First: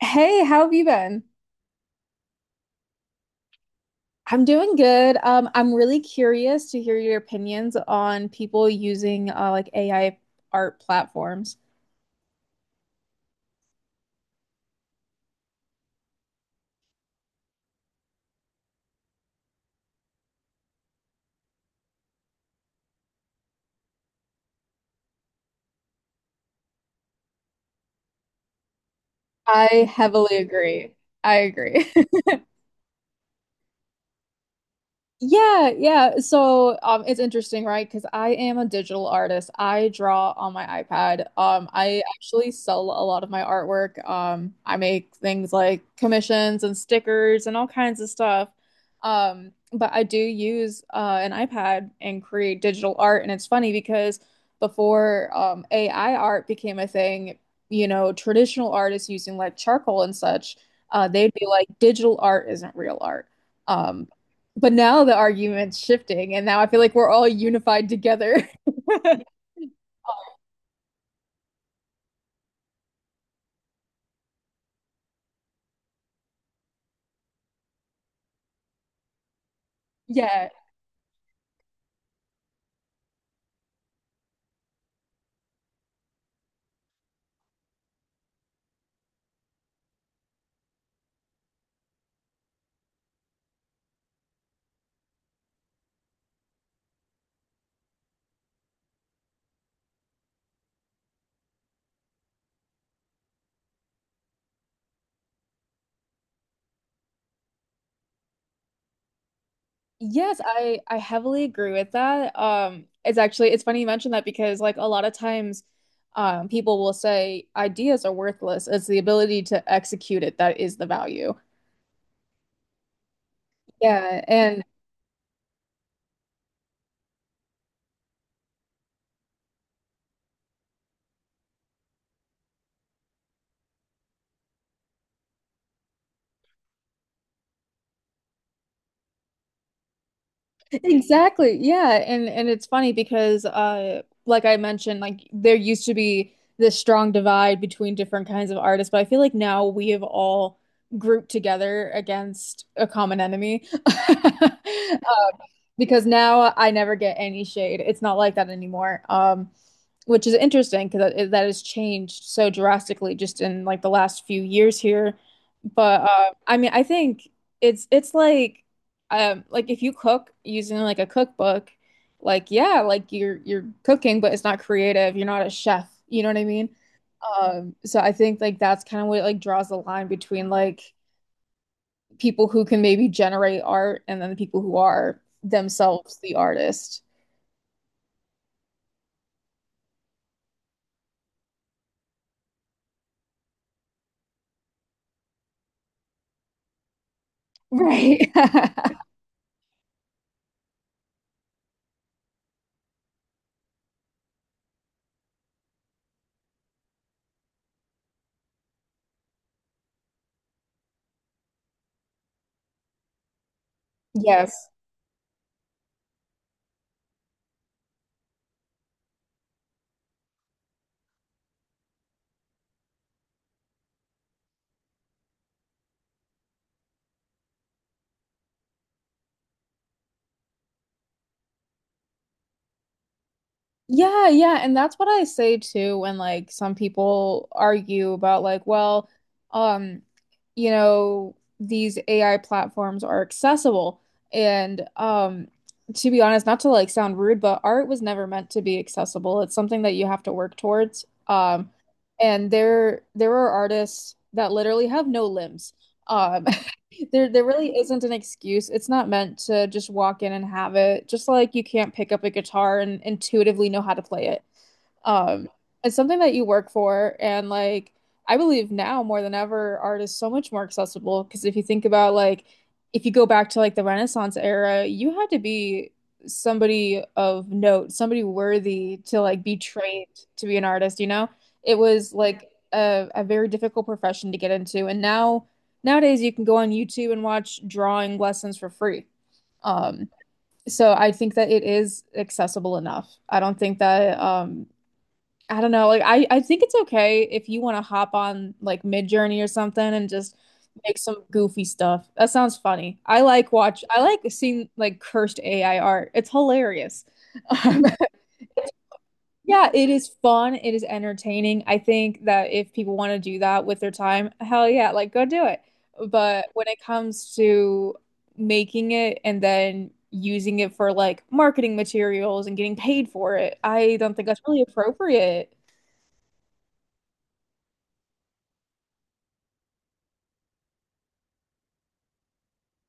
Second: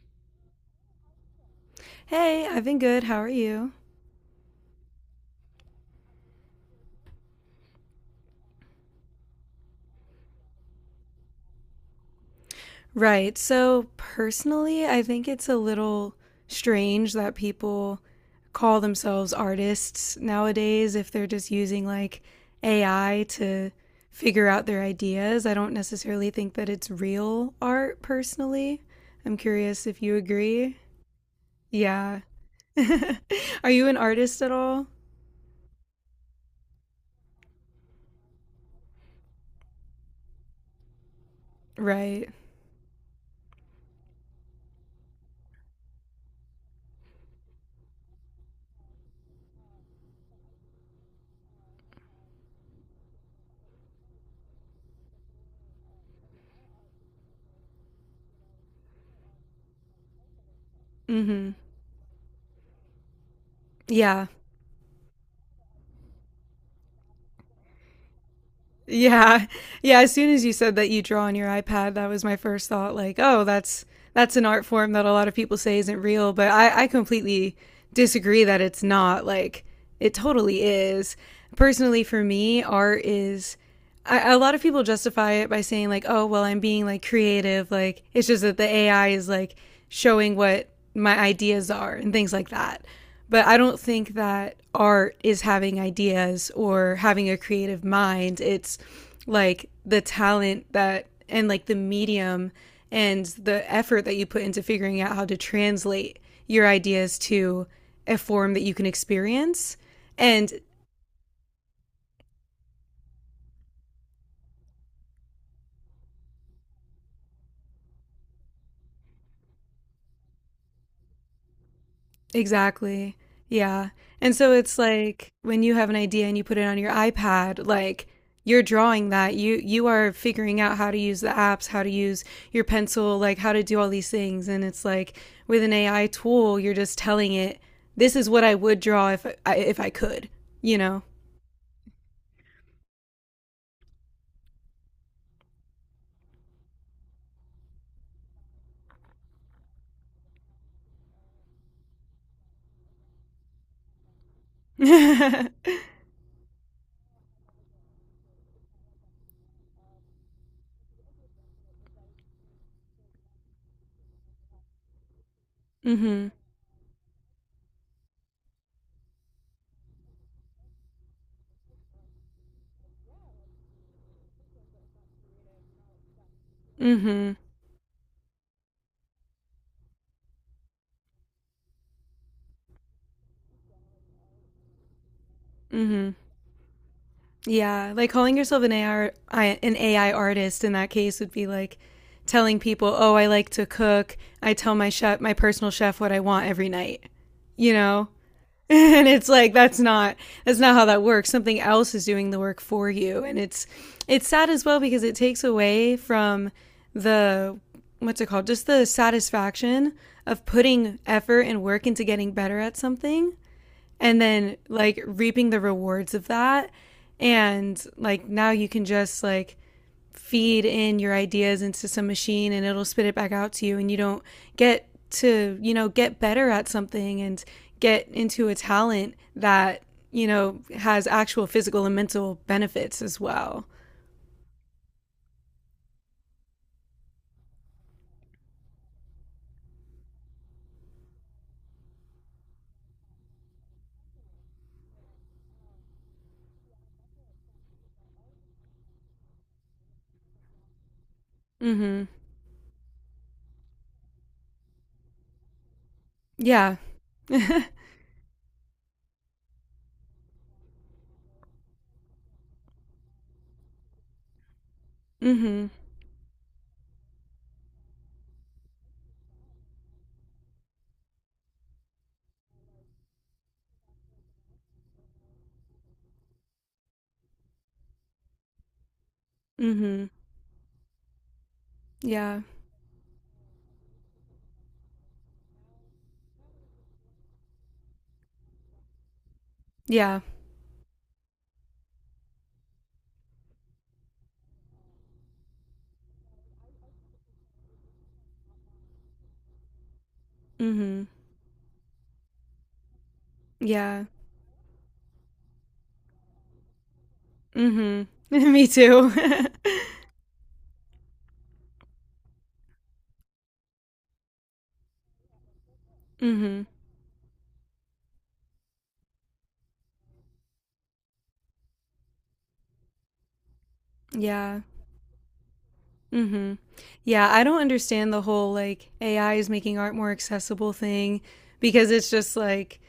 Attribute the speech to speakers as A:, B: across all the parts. A: Hey, how have you been?
B: Hey, I've been good. How are you?
A: I'm doing good. I'm really curious to hear your opinions on people using like AI art platforms.
B: Right. So, personally, I think it's a little strange that people call themselves artists nowadays if they're just using like AI to figure out their ideas. I don't necessarily think that it's real art, personally. I'm curious
A: I
B: if you
A: heavily
B: agree.
A: agree. I agree.
B: Yeah. Are you an artist at all?
A: Yeah. So, it's interesting, right? Because I am a digital artist. I draw on my iPad. I
B: Right.
A: actually sell a lot of my artwork. I make things like commissions and stickers and all kinds of stuff. But I do use an iPad and create digital art, and it's funny because before AI art became a thing, you know, traditional artists using like charcoal and such,
B: Mm
A: they'd be
B: hmm.
A: like, digital art isn't real art. Um,
B: Yeah.
A: but now the argument's shifting, and now I feel like we're all unified together.
B: Yeah. Yeah, as soon as you said that you draw on your iPad, that was my first thought like, oh, that's an art form that a lot of people say isn't real, but I completely disagree that it's not. Like, it
A: Yeah.
B: totally is. Personally, for me, art is. A lot of people justify it by saying, like, oh, well, I'm being like creative. Like, it's just that the AI is like showing what my ideas are and things like that. But I don't think that art is having ideas or having a creative mind. It's like the talent that and like the medium and the effort that you put into figuring out how to translate your ideas to a form that you can experience.
A: Yes,
B: And
A: I heavily agree with that. It's actually it's funny you mentioned that because like a lot of times, people will say ideas are worthless. It's the ability to execute it that is the value.
B: exactly. Yeah.
A: Yeah,
B: And so
A: and
B: it's like when you have an idea and you put it on your iPad, like you're drawing that. You are figuring out how to use the apps, how to use your pencil, like how to do all these things. And it's like with an AI tool, you're just telling it, this is what I would draw if I could, you know.
A: Exactly. Yeah. And it's funny because like I mentioned, like there used to be this strong divide between different kinds of artists, but I feel like now we have all grouped together against a common enemy.
B: Mhm.
A: Because now I never get any shade. It's not like that anymore. Which is interesting because that has changed so drastically just in like the last few years here. But I mean, I think it's like if you cook using like a cookbook, like yeah, like you're cooking, but it's not creative. You're not a chef. You know what I mean?
B: Mhm.
A: So I think like that's kind of what like draws the line between like people who can maybe generate art and then the people who are
B: Hmm.
A: themselves the artist.
B: Yeah, like calling yourself an AI artist in that case would be like telling people, "Oh, I like to cook. I tell my chef, my personal chef, what I want every night." You know,
A: Right.
B: and it's like that's not how that works. Something else is doing the work for you, and it's sad as well because it takes away from the what's it called, just the satisfaction of putting effort and work into getting better at something and then
A: Yes.
B: like reaping the rewards of that and like now you can just like feed in your ideas into some machine and it'll spit it back out to you and you don't get to get better at something and get into a talent that has actual physical and mental benefits as well.
A: Yeah, yeah, and that's what I say too when like some people argue about like, well, um, you know, these AI platforms are accessible. And to be honest, not to like sound rude, but art was never meant to be accessible. It's something that you have to work towards.
B: Mm-hmm.
A: And there are artists that literally have no limbs. Um
B: Yeah.
A: there really isn't an excuse. It's not meant to just walk in and have it. Just like you can't pick up a guitar and intuitively know how to play it. Um,
B: Mm-hmm.
A: it's something that you work for, and like I believe now more than ever, art is so much more accessible. Because if you think about like if you go back to like the Renaissance era, you had to be somebody of note, somebody worthy to like be trained
B: Mm-hmm.
A: to be an artist, you know? It was
B: Yeah.
A: like a very difficult profession to get into, and now nowadays you can go on YouTube and watch drawing lessons for free. Um,
B: Yeah.
A: so I think that it is accessible enough. I don't think that I don't know. Like I think it's okay if you want to hop on like Midjourney or something and just make
B: Mm-hmm.
A: some goofy stuff. That sounds funny. I
B: Yeah.
A: like seeing like cursed AI art. It's hilarious. Um,
B: Mm-hmm. Me too.
A: yeah, it is fun. It is entertaining. I think that if people want to do that with their time, hell yeah, like go do it. But
B: Mm-hmm.
A: when it comes to making it and then using it for like marketing materials and getting paid for it, I don't think that's
B: Yeah.
A: really appropriate.
B: Mm-hmm. Yeah, I don't understand the whole like AI is making art more accessible thing because it's just like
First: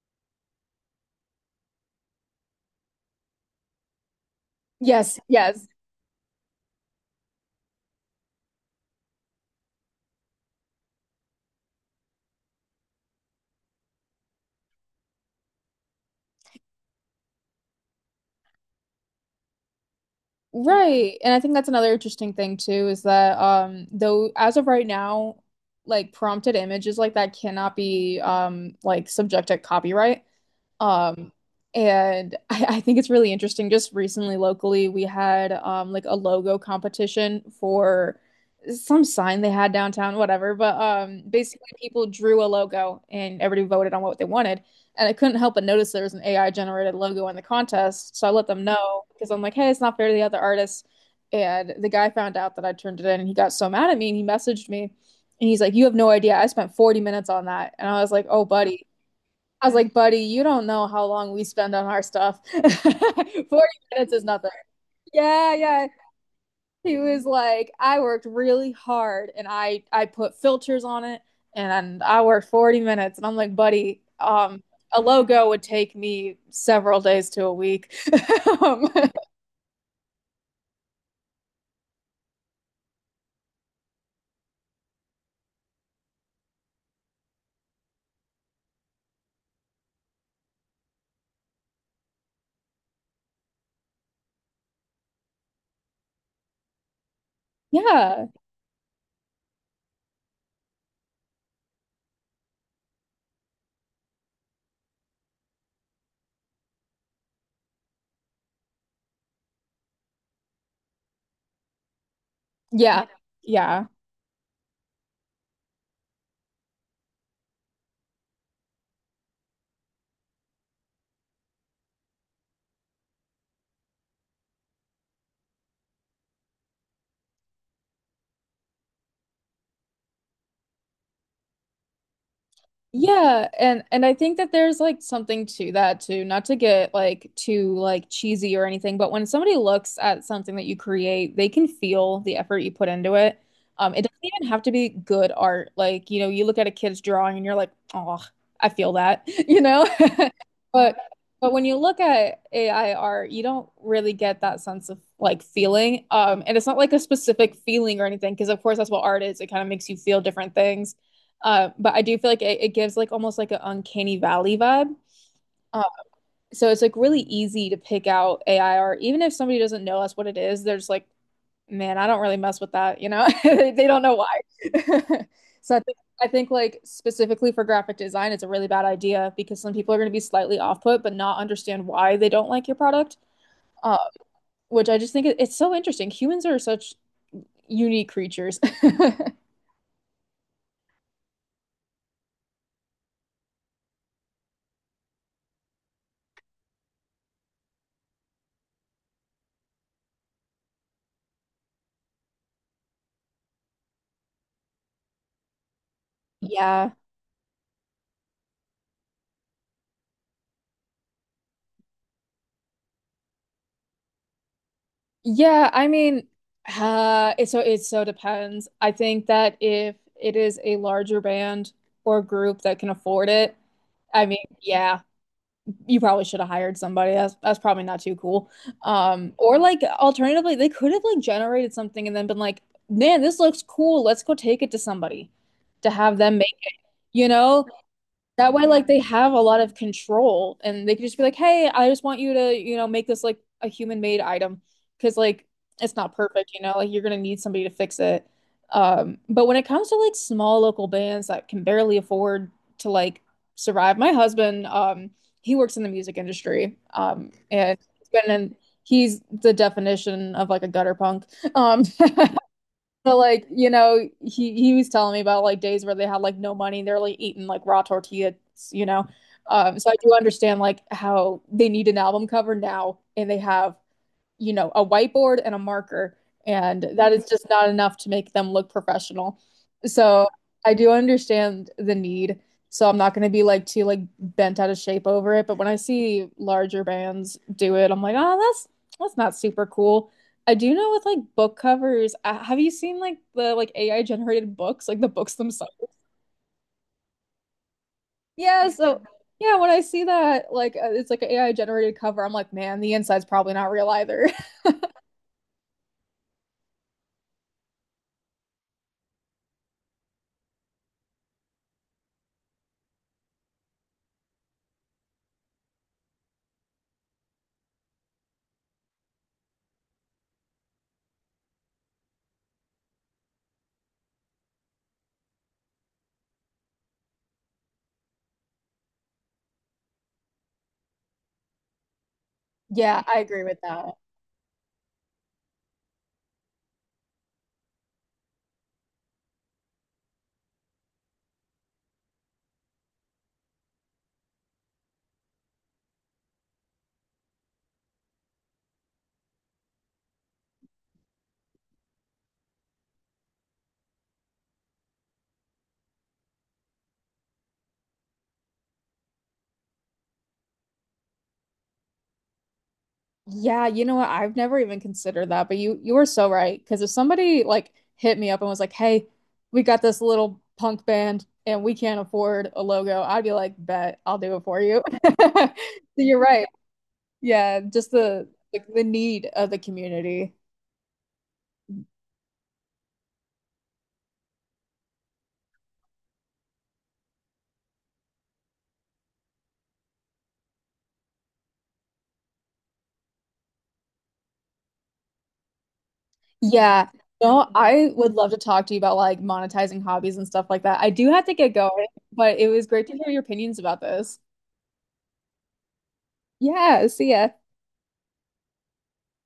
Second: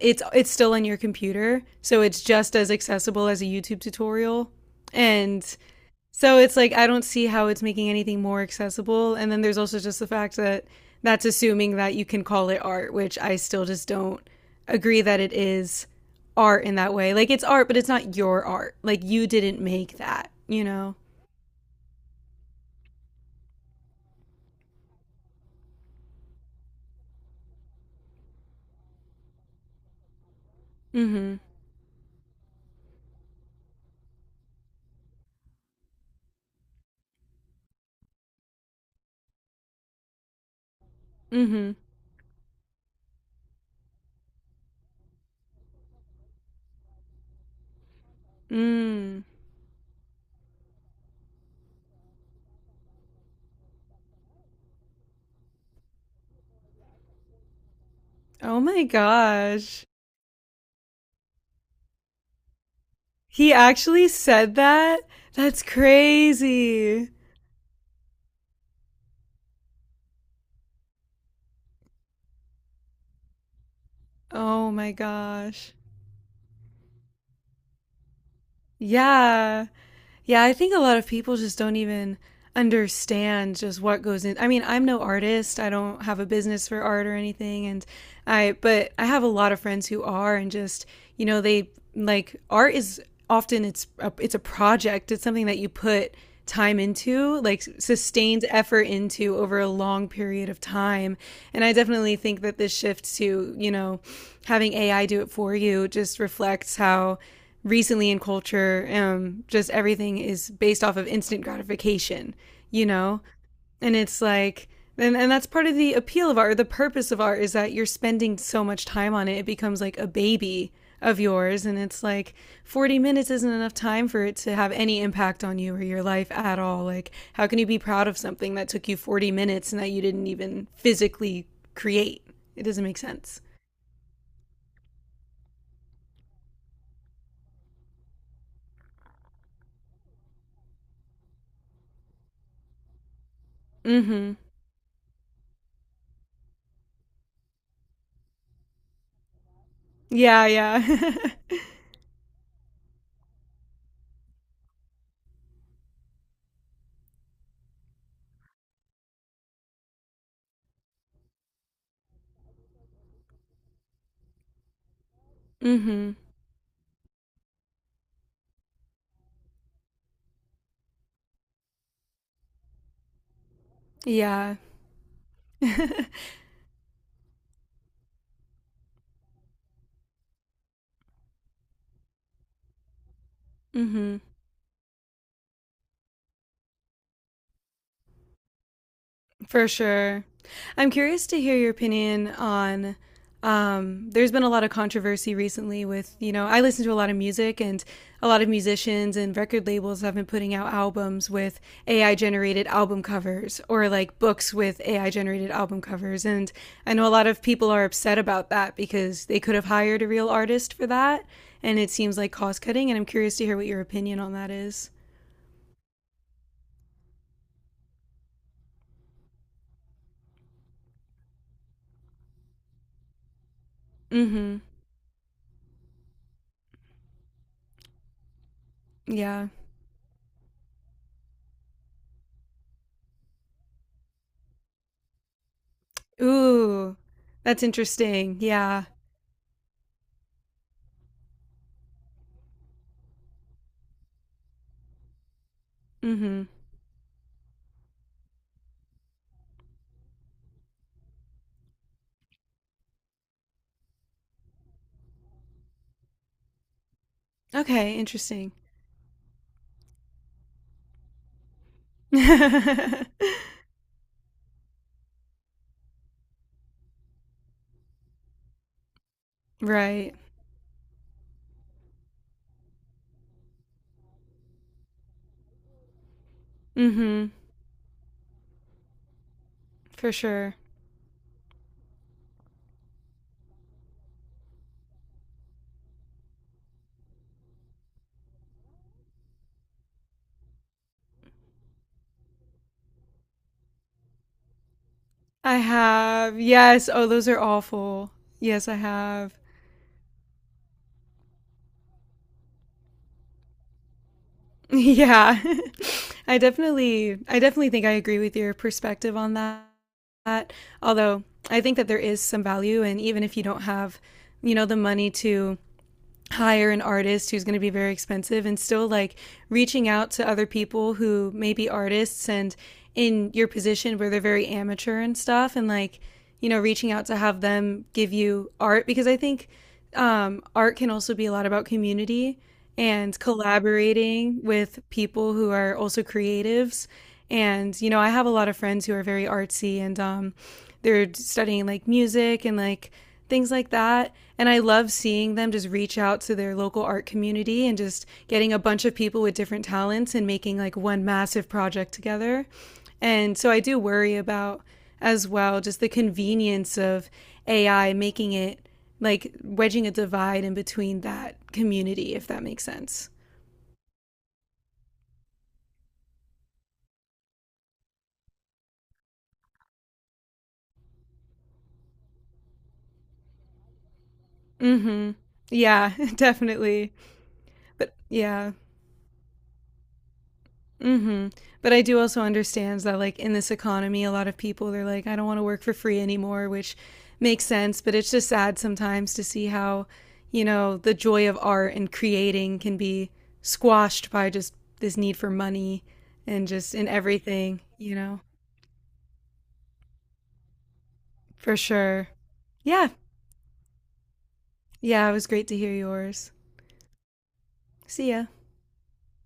B: it's still on your computer, so it's just as accessible as a YouTube tutorial.
A: Yes,
B: And
A: yes.
B: so it's like I don't see how it's making anything more accessible. And then there's also just the fact that that's assuming that you can call it art, which I still just don't agree that it is art in that way. Like it's art, but it's not your art. Like you didn't make that, you know?
A: Right. And I think that's another interesting thing too is that though as of right now, like prompted images like that cannot be like subject to copyright. Um,
B: Mm-hmm.
A: and I think it's really interesting. Just recently, locally, we had like a logo competition for some sign they had downtown, whatever. But basically
B: Mm-hmm.
A: people drew a logo and everybody voted on what they wanted. And I couldn't help but notice there was an AI generated logo in the contest. So I let them know
B: Mm.
A: because I'm like, hey, it's not fair to the other artists. And the guy found out that I turned it in and he got so mad at me and he messaged me and he's like, you have no idea. I spent 40 minutes on that. And I was like, oh,
B: Oh my
A: buddy, I was
B: gosh.
A: like, buddy, you don't know how long we spend on our stuff. 40
B: He actually
A: minutes is nothing.
B: said that?
A: Yeah,
B: That's
A: yeah. He
B: crazy.
A: was like, I worked really hard and I put filters on it and I worked 40 minutes. And I'm like, buddy,
B: Oh my
A: a logo would
B: gosh.
A: take me several days to a week. Um,
B: Yeah. Yeah, I think a lot of people just don't even understand just what goes in. I mean, I'm no artist. I don't have a business for art or anything and I but I have a lot of friends who are and just, they like art is often it's a project. It's something that you put time into, like
A: yeah.
B: sustained effort into over a long period of time. And I definitely think that this shift to, having AI do it for you just reflects how recently in culture, just everything is based off of instant gratification, you
A: Yeah.
B: know?
A: Yeah.
B: And it's like, and that's part of the appeal of art, or the purpose of art is that you're spending so much time on it, it becomes like a baby of yours. And it's like 40 minutes isn't enough time for it to have any impact on you or your life at all. Like, how can you be proud of something that took you 40 minutes and that you didn't even physically create? It doesn't make sense.
A: Yeah, and I think that there's like something to that too, not to get like too like cheesy or anything, but when somebody looks at something that you create, they can feel the effort you put into it. It
B: Mm
A: doesn't
B: hmm.
A: even have to be good art. Like, you know, you look at a kid's drawing and you're like, "Oh, I feel that," you know?
B: Yeah,
A: But
B: yeah.
A: but when you look at AI art, you don't really get that sense of like feeling. And it's not like a specific feeling or anything, because of course that's what art is. It kind of makes you feel different things. But I do feel like it gives like almost like an uncanny valley vibe.
B: Mm
A: Uh,
B: hmm.
A: so it's like really easy to pick out AI art, even if somebody doesn't know us what it is. There's like man, I don't really mess with that, you know? They don't know why.
B: Yeah.
A: So I think
B: Mm-hmm.
A: I think like specifically for graphic design, it's a really bad idea because some people are going to be slightly off put but not understand why they don't like your product. Uh, which I just think it's so interesting. Humans are such unique creatures.
B: For sure. I'm curious to hear your opinion on. There's been a lot of controversy recently with, I listen to a lot of music and a lot of musicians and record labels have been putting out albums with AI generated album covers or like books with AI generated album covers. And
A: Yeah.
B: I know a lot of people are upset about that because they could have hired a real artist for that. And it seems like cost cutting. And I'm curious to hear what your opinion on that is.
A: Yeah, I mean, it so it depends. I think that if it is a larger band or group that can afford it, I
B: Mm
A: mean,
B: hmm.
A: yeah, you probably should have hired somebody. That's probably not too cool.
B: Yeah.
A: Or like alternatively, they could have like generated something and then been like, man, this looks cool. Let's go take it to somebody to have them make,
B: Ooh,
A: you
B: that's
A: know,
B: interesting.
A: that way, like
B: Yeah.
A: they have a lot of control and they can just be like, hey, I just want you to, you know, make this like a human made item because like it's not
B: Mhm.
A: perfect, you know, like you're gonna need somebody to fix it. But when it comes to like small local bands that can barely afford to like survive, my husband, he works in the music industry. And
B: Okay, interesting.
A: he's the definition of like a gutter punk. Um, So like, you know, he was telling me about like days where they had like no money and they're like eating like raw tortillas, you know. So I do
B: Right.
A: understand like how they need an album cover now and they have you know, a whiteboard and a marker, and that is
B: Mhm.
A: just not enough to make them look professional.
B: For
A: So
B: sure.
A: I do understand the need. So I'm not going to be like too like bent out of shape over it, but when I see larger bands do it, I'm like, "Oh, that's not super cool." I do know with like book covers, have you seen like the like AI generated books, like the books
B: I
A: themselves?
B: have. Yes. Oh, those are awful. Yes,
A: Yeah,
B: I
A: so
B: have.
A: yeah, when I see that like it's like an AI generated cover, I'm like, "Man, the inside's probably not real either."
B: Yeah. I definitely think I agree with your perspective on that. Although I think that there is some value and even if you don't have, the money to hire an artist who's going to be very expensive and still like reaching out to other people who may be artists and in your position where they're very amateur and stuff and like reaching out to have them give you art because I think art can also be a lot about community
A: Yeah,
B: and
A: I agree with that.
B: collaborating with people who are also creatives and, I have a lot of friends who are very artsy and they're studying like music and like things like that. And I love seeing them just reach out to their local art community and just getting a bunch of people with different talents and making like one massive project together. And so I do worry about as well just the convenience of AI making it like wedging a divide in between that community, if that makes sense.
A: Yeah, you know what? I've never even considered that, but you were so right. Because if somebody like hit me up and was like, "Hey, we got this little punk band and we can't afford a logo," I'd be like, "Bet I'll do it for you."
B: Hmm. Yeah,
A: So you're right.
B: definitely.
A: Yeah, just
B: But
A: the
B: yeah.
A: like the need of the community.
B: hmm But I do also understand that, like, in this economy, a lot of people, they're like, I don't want to work for free anymore, which makes sense. But it's just sad sometimes to see how, the joy of art and creating can be squashed by just this need for money and just in
A: Yeah. No,
B: everything,
A: I
B: you
A: would
B: know,
A: love to talk to you about like monetizing hobbies and stuff like that. I do have to get
B: For
A: going,
B: sure.
A: but it was great
B: Yeah.
A: to hear your opinions about this.
B: Yeah. It was great to hear yours.
A: Yeah, see ya.
B: See ya.